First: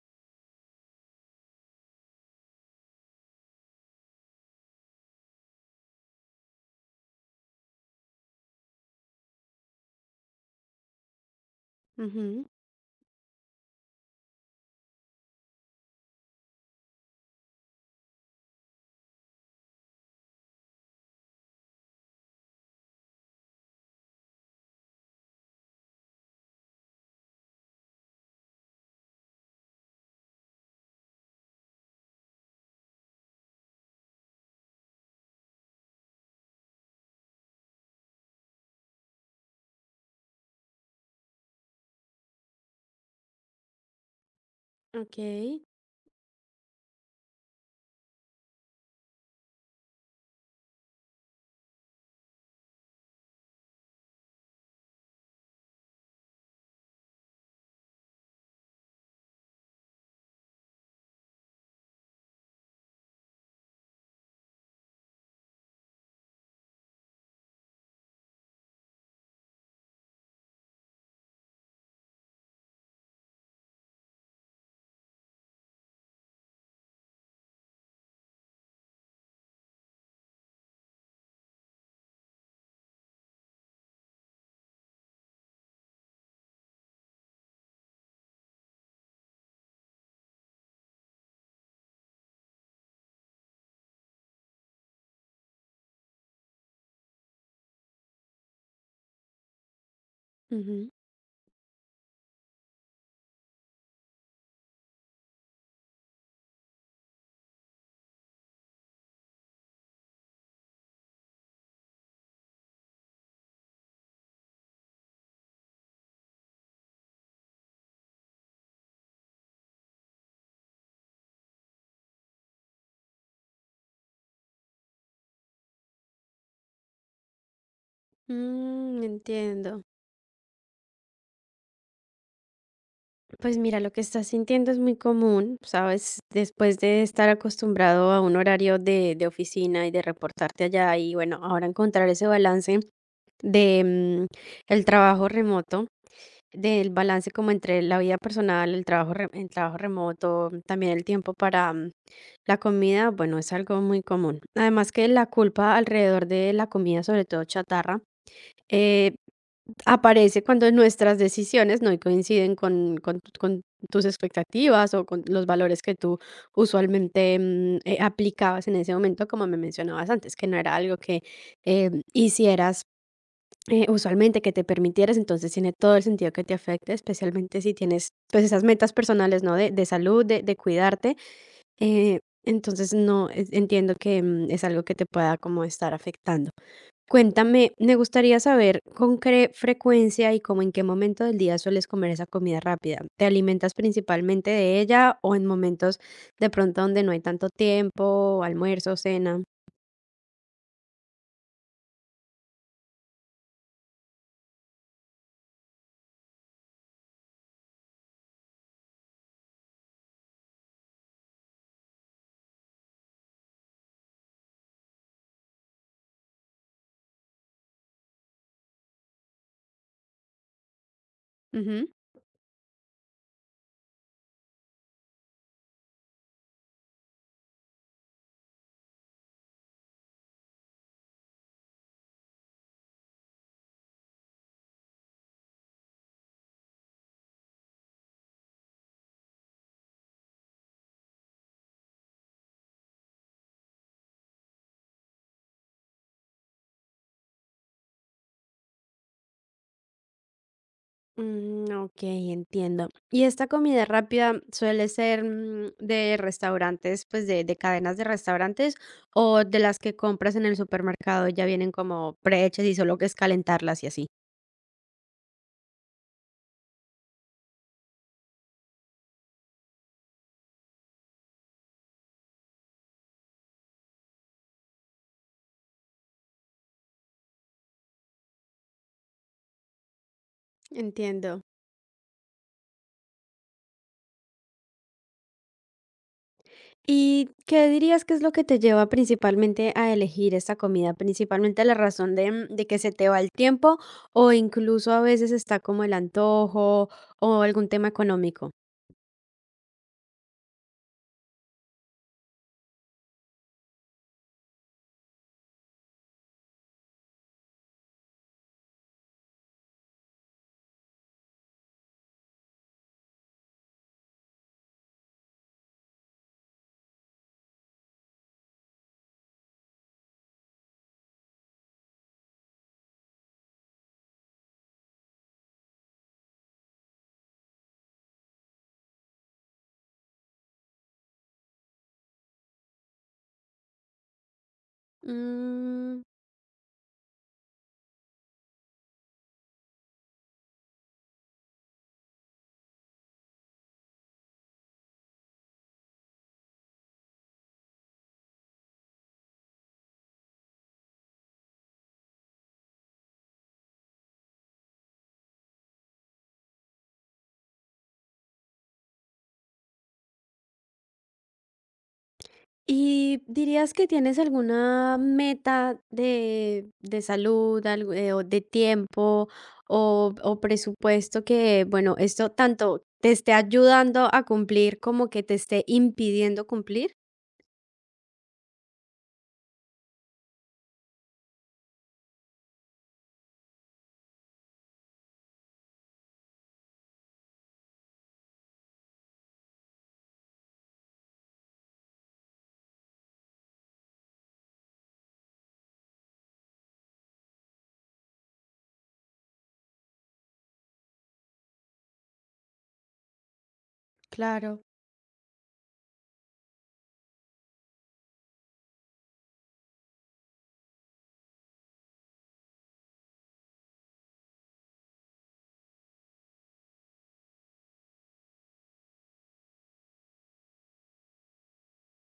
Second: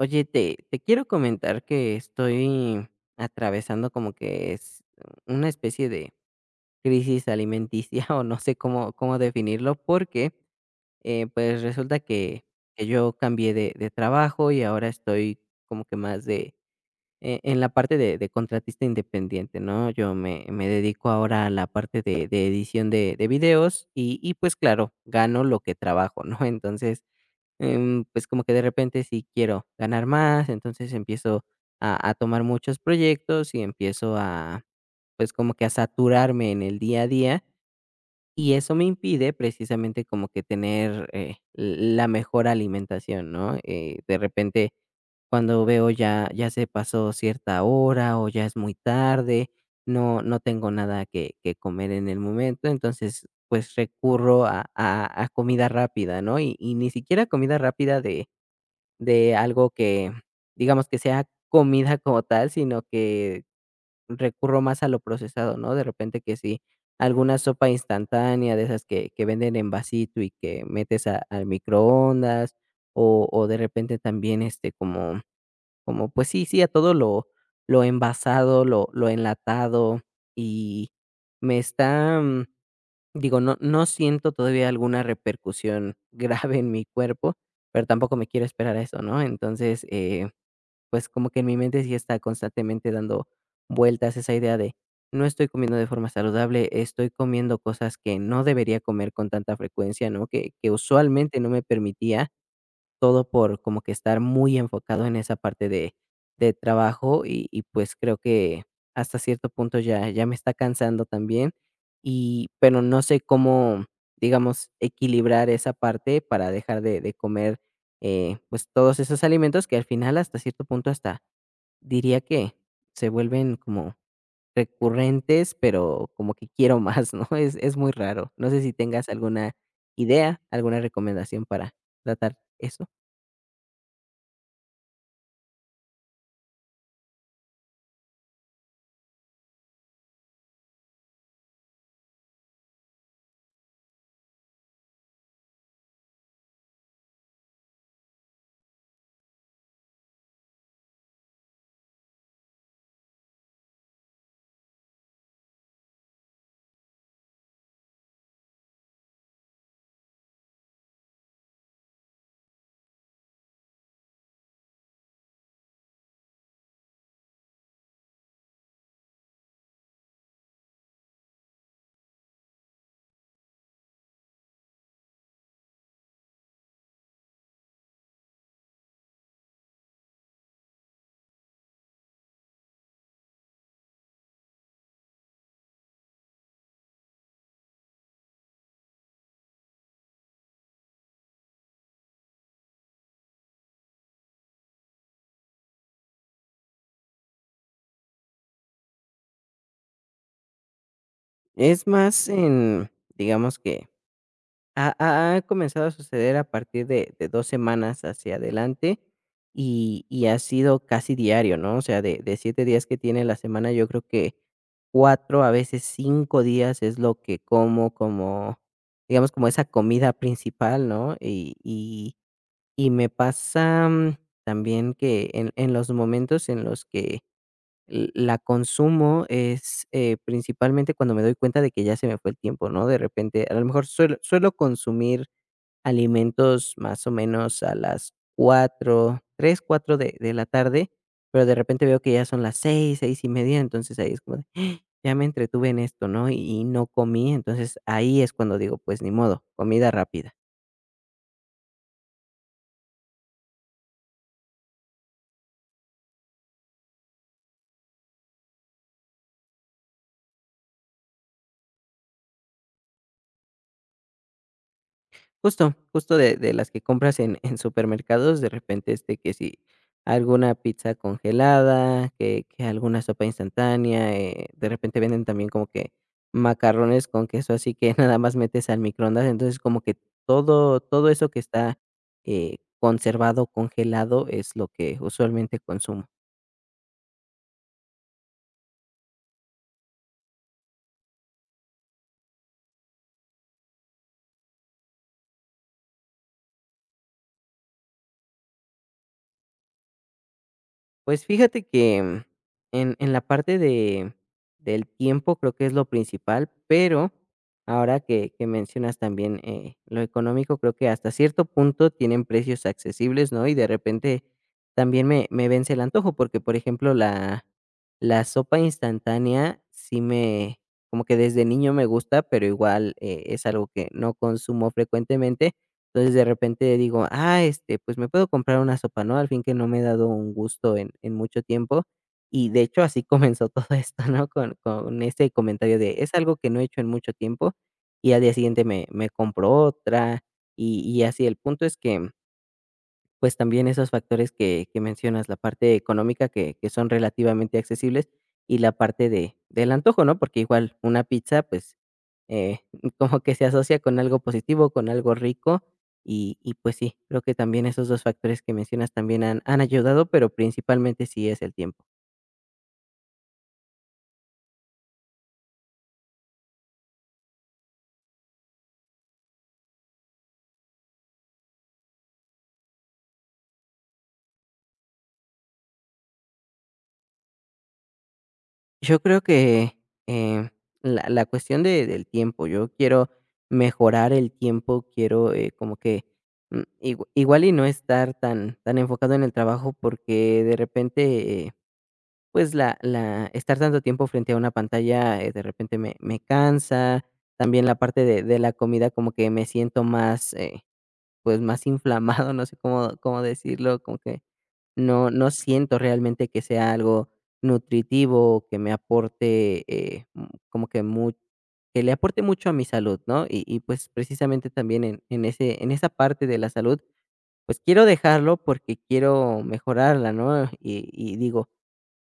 Oye, te quiero comentar que estoy atravesando como que es una especie de crisis alimenticia o no sé cómo definirlo porque pues resulta que, Ujú, yo cambié de trabajo y ahora estoy como que más de en la parte de contratista independiente, ¿no? Yo me dedico ahora a la parte de edición de videos y pues claro, gano lo que trabajo, ¿no? Entonces pues, como que de repente sí quiero ganar más, entonces empiezo a tomar muchos proyectos y empiezo pues, como que a saturarme en el día a día, y eso me impide precisamente como que tener, la mejor alimentación, ¿no? De repente, okey, cuando veo ya se pasó cierta hora o ya es muy tarde, no tengo nada que comer en el momento, entonces, pues, recurro a comida rápida, ¿no? Y ni siquiera comida rápida de algo que, digamos, que sea comida como tal, sino que recurro más a lo procesado, ¿no? De repente que sí, alguna sopa instantánea de esas que venden en vasito y que metes a al microondas, o de repente también, este, como pues sí, a todo lo envasado, lo enlatado, y me está mm, digo, no siento todavía alguna repercusión grave en mi cuerpo, pero tampoco me quiero esperar a eso, ¿no? Entonces, pues, como que en mi mente sí está constantemente dando vueltas esa idea de: "No estoy comiendo de forma saludable, estoy comiendo cosas que no debería comer con tanta frecuencia", ¿no? Que ujú, usualmente no me permitía todo por como que estar muy enfocado en esa parte de trabajo y pues creo que hasta cierto punto ya me está cansando también y pero no sé cómo, digamos, equilibrar esa parte para dejar de comer, pues, todos esos alimentos que al final hasta cierto punto hasta diría que se vuelven como recurrentes, pero como que quiero más, ¿no? Es muy raro. No sé si mm, tengas alguna entiendo. idea, alguna recomendación para tratar eso. Pues mira, lo que estás sintiendo es muy común, ¿sabes? Después de estar acostumbrado a un horario de oficina y de reportarte allá y bueno, ahora encontrar ese balance de, el trabajo remoto, del balance como entre la vida personal, el trabajo re el trabajo remoto, también el tiempo para, la comida, bueno, es algo muy común. Además que la culpa alrededor de la comida, sobre todo chatarra eh, aparece cuando nuestras decisiones no coinciden con, con tus expectativas o con los valores que tú usualmente aplicabas en ese momento, como me mencionabas antes, que no era algo que hicieras usualmente, que te permitieras, entonces tiene todo el sentido que te afecte, especialmente si tienes pues esas metas personales, ¿no? De salud, de cuidarte. Eh, entonces no es- entiendo que es algo que te pueda como estar afectando. Cuéntame, me gustaría saber con qué frecuencia y como en qué momento del día sueles comer esa comida rápida. ¿Te alimentas principalmente de ella o en momentos de pronto donde no hay tanto tiempo, almuerzo, cena? Es más en, digamos que ha comenzado a suceder a partir de 2 semanas hacia adelante y ha sido casi diario, ¿no? O sea, de 7 días que tiene la semana, yo creo que 4 a veces 5 días es lo que como digamos, como esa comida principal, ¿no? Y Ujú. y y me pasa, también que en los momentos en los que la consumo es principalmente cuando me doy cuenta de que ya se me fue el tiempo, ¿no? De repente, a lo mejor suelo consumir alimentos más o menos a las 4 3 4 de la tarde, pero de repente veo que ya son las seis, y media, entonces ahí es como, de, "Ah, ya me entretuve en esto, ¿no? Y no comí, entonces ahí es cuando digo, pues ni modo, comida rápida. Mm, ok, entiendo. ¿Y esta comida rápida suele ser de restaurantes, pues de cadenas de restaurantes o de las que compras en el supermercado y ya vienen como prehechas y solo que es calentarlas y así? Justo, justo de las que compras en supermercados, de repente, este, que si alguna pizza congelada, que alguna sopa instantánea, de repente venden también como que macarrones con queso, así que nada más metes al microondas, entonces como que todo eso que Entiendo. está, conservado, congelado, es lo que usualmente consumo. ¿Y qué dirías que es lo que te lleva principalmente a elegir esta comida? ¿Principalmente la razón de, de que se te va el tiempo o incluso a veces está como el antojo o algún tema económico? Pues fíjate que, en la parte de del tiempo creo que es lo principal, pero ahora que mencionas también, lo económico, creo que hasta cierto punto tienen precios accesibles, ¿no? Y de repente también me vence el antojo, porque, por ejemplo, la sopa instantánea sí me como que desde niño me gusta, pero igual, es algo que no consumo frecuentemente. Entonces, de repente digo: "Ah, este, pues me puedo comprar una sopa, ¿no? Al fin que no me he dado un gusto en mucho tiempo". Y de hecho, así comenzó todo esto, ¿no? Con ese comentario de: Mm, "Es algo que no he hecho en mucho tiempo", y al día siguiente me compro otra, y así. El punto es que pues también esos factores que, mencionas, la parte económica que, son relativamente accesibles y la parte de, del antojo, ¿no? Porque igual una pizza, pues eh, como que se asocia con algo positivo, con algo rico y pues sí, creo que también esos dos factores que mencionas también han ayudado, pero principalmente sí es el tiempo. ¿y dirías que tienes alguna meta de salud algo, o de tiempo o presupuesto que, bueno, esto tanto te esté ayudando a cumplir como que te esté impidiendo cumplir? Yo creo que, eh, la cuestión de del tiempo, yo quiero mejorar el tiempo, quiero, como que, igual y no estar tan enfocado en el trabajo, porque de repente, pues, la estar tanto tiempo frente a una pantalla, de repente me cansa. También la parte de la comida como que me siento más, pues, más inflamado, no sé cómo decirlo, como que Claro. no siento realmente que sea algo nutritivo o que me aporte, como que mu que le aporte mucho a mi salud, ¿no? Y, pues, precisamente también en esa parte de la salud, pues, quiero dejarlo porque quiero mejorarla, ¿no? Y digo,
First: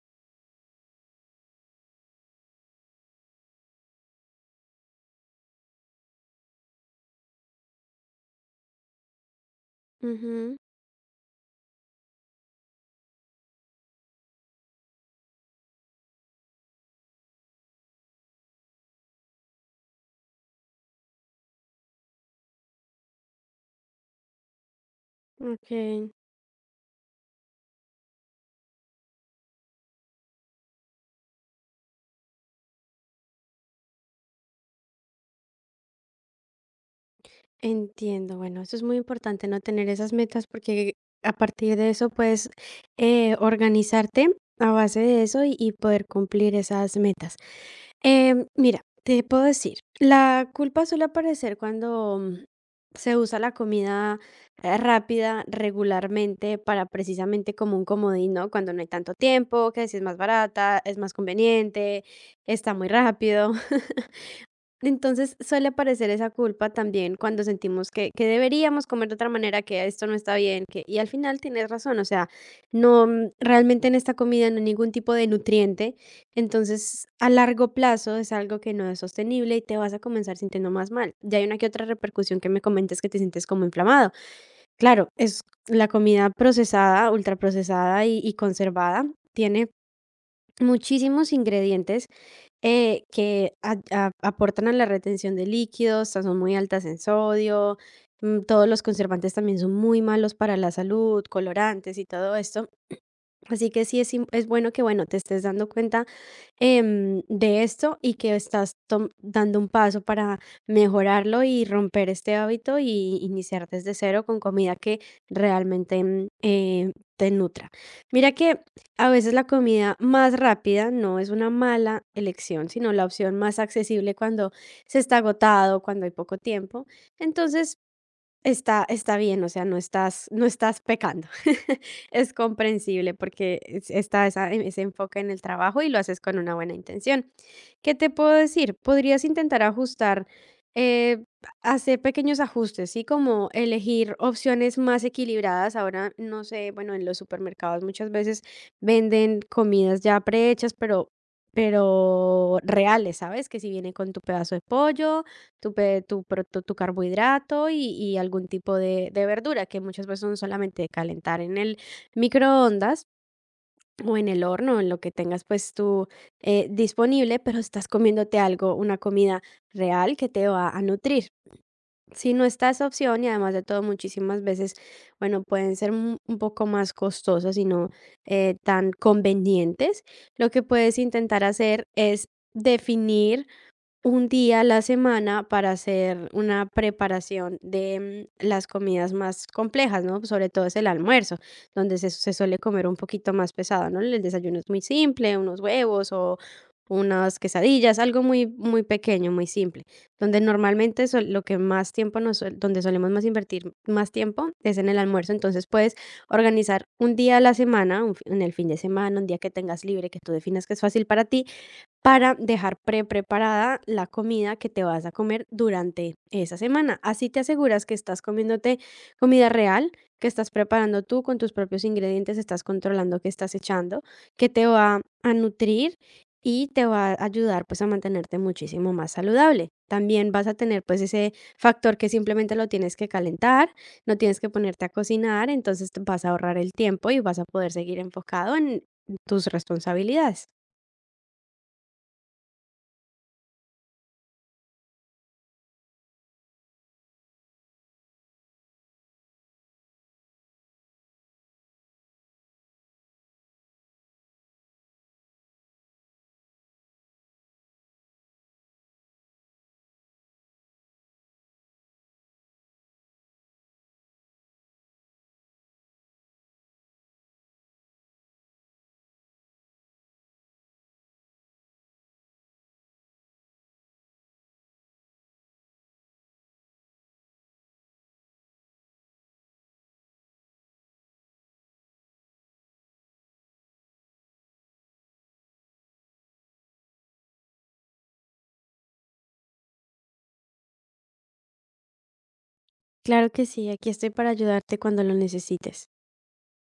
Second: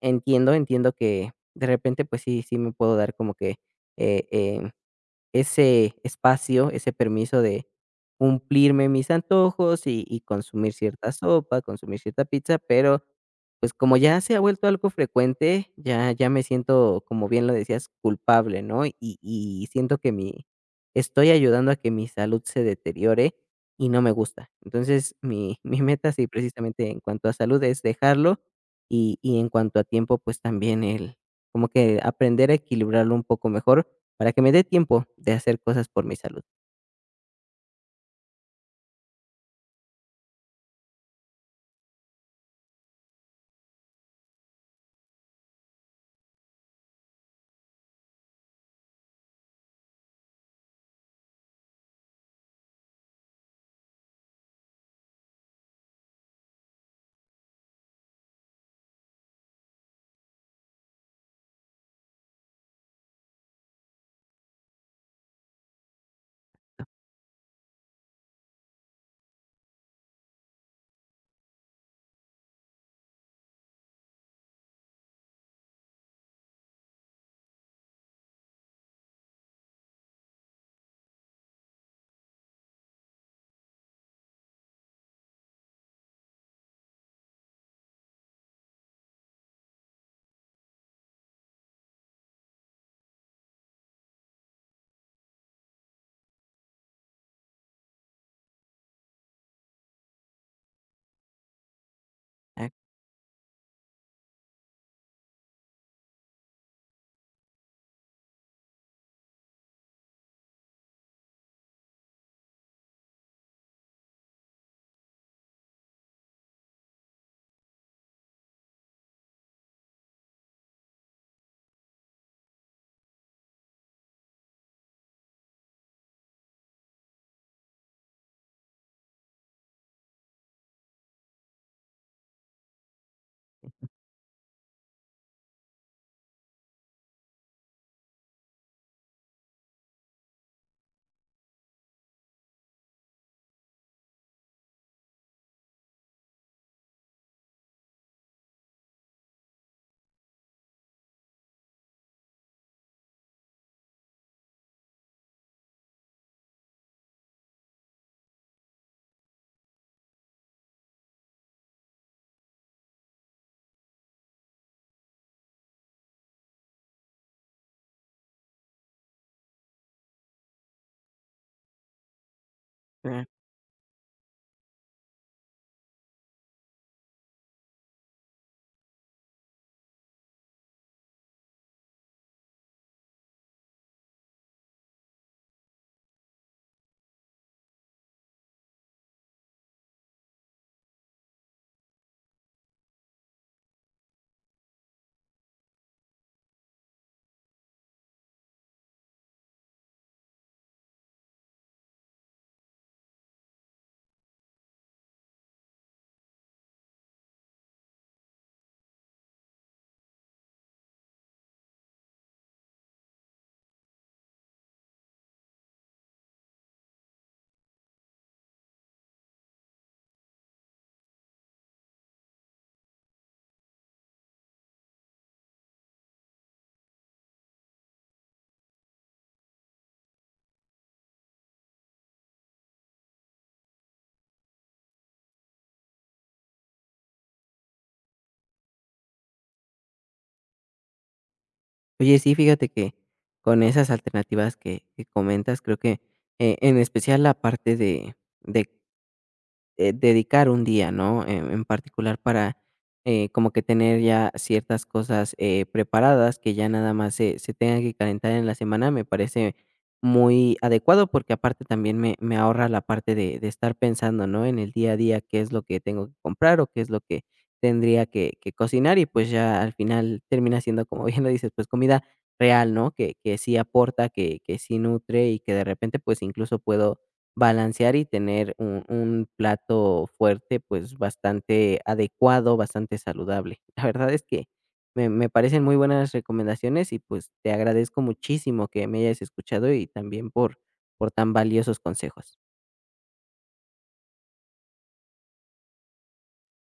entiendo que de repente, pues sí me puedo dar como que, eh, em ese espacio, ese permiso de cumplirme mis antojos y Ujú. consumir cierta sopa, consumir cierta pizza, pero, pues, como ya se ha vuelto algo frecuente, ya me siento, como bien lo decías, culpable, ¿no? Y siento que mi estoy ayudando a que mi salud se deteriore y no me gusta. Entonces, mi mi Okey, meta sí, precisamente, en cuanto a salud es dejarlo y en cuanto a tiempo, pues, también el como que aprender a equilibrarlo un poco mejor, para que me dé tiempo de hacer cosas por mi salud. entiendo. Bueno, eso es muy importante, ¿no? Tener esas metas, porque a partir de eso puedes, organizarte a base de eso y poder cumplir esas metas. Mira, te puedo decir, la culpa suele aparecer cuando, se usa la comida, rápida regularmente para precisamente como un comodín, ¿no? Cuando no hay tanto tiempo, que si es más barata, es más conveniente, está muy rápido. Entonces, suele aparecer esa culpa también cuando sentimos que deberíamos comer de otra manera, que esto no está bien, que y al final tienes razón, o sea, no, realmente en esta comida no hay ningún tipo de nutriente, entonces a largo plazo es algo que no es sostenible y te vas a comenzar sintiendo más mal. Ya hay una que otra repercusión que me comentas que te sientes como inflamado. Claro, es la comida procesada, ultraprocesada y conservada, tiene muchísimos ingredientes que a aportan a la retención de líquidos, o sea, son muy altas en sodio, mm, todos los conservantes también son muy malos para la salud, colorantes y todo esto. Ah, Así que sí es, es bueno que, bueno, te estés dando cuenta de esto y que estás dando un paso para mejorarlo y romper este hábito y iniciar desde cero con comida que realmente te nutra. Mira que a veces la comida más rápida no es una mala elección, sino la opción más accesible cuando se está agotado, cuando hay poco tiempo. Entonces está, está bien, o sea, no estás, no estás pecando. Es comprensible porque está ese enfoque en el trabajo y lo haces con una buena intención. ¿Qué te puedo decir? Podrías intentar ajustar, eh, hacer pequeños ajustes, ¿sí? Como elegir opciones más equilibradas. Ahora, no sé, bueno, en los supermercados muchas veces venden comidas ya prehechas, pero reales, ¿sabes? Que si viene con tu pedazo de pollo, tu, tu, tu carbohidrato y algún tipo de verdura, que muchas veces son solamente de calentar en el, microondas o en el horno, en lo que tengas pues tú disponible, pero estás comiéndote algo, una comida real que te va a nutrir. Si no está esa opción ah. y además de todo muchísimas veces, bueno, pueden ser un poco más costosas y no tan convenientes, lo que puedes intentar hacer es definir un día a la semana para hacer una preparación de las comidas más complejas, ¿no? Sobre todo es el almuerzo, donde se suele comer un poquito más pesado, ¿no? El desayuno es muy simple, unos huevos o unas quesadillas, algo muy, muy pequeño, muy simple. Donde normalmente lo que más tiempo nos, donde solemos más invertir más tiempo es en el almuerzo. Entonces puedes organizar un día a la semana, un en el fin de semana, un día que tengas libre, que tú definas que es fácil para ti, para dejar pre-preparada la comida que te vas a comer durante esa semana. Así te aseguras que estás comiéndote comida real, que estás preparando tú con tus propios ingredientes, estás controlando qué estás echando, que te va a nutrir y te va a ayudar pues a mantenerte muchísimo más saludable. También vas a tener pues ese factor que simplemente lo tienes que calentar, no tienes que ponerte a cocinar, entonces te vas a ahorrar el tiempo y vas a poder seguir enfocado en tus responsabilidades. Oye, sí, fíjate que con esas alternativas que comentas, creo que, en especial la parte de de dedicar un día, ¿no? En particular para como que tener ya ciertas cosas preparadas que ya nada más se tengan que calentar en la semana me parece muy adecuado porque aparte también me ahorra la parte de estar pensando, ¿no? En el día a día qué es lo que tengo que comprar o qué es lo que tendría que, cocinar y pues ya al final termina siendo, como bien lo dices, pues comida real, ¿no? Que, sí aporta, que, sí nutre y que de repente pues incluso puedo balancear y tener un plato fuerte, pues, bastante adecuado, bastante saludable. La verdad es que me parecen muy buenas recomendaciones y, pues, te agradezco muchísimo que me hayas escuchado y también por tan valiosos consejos. Claro que sí, aquí estoy para ayudarte cuando lo necesites.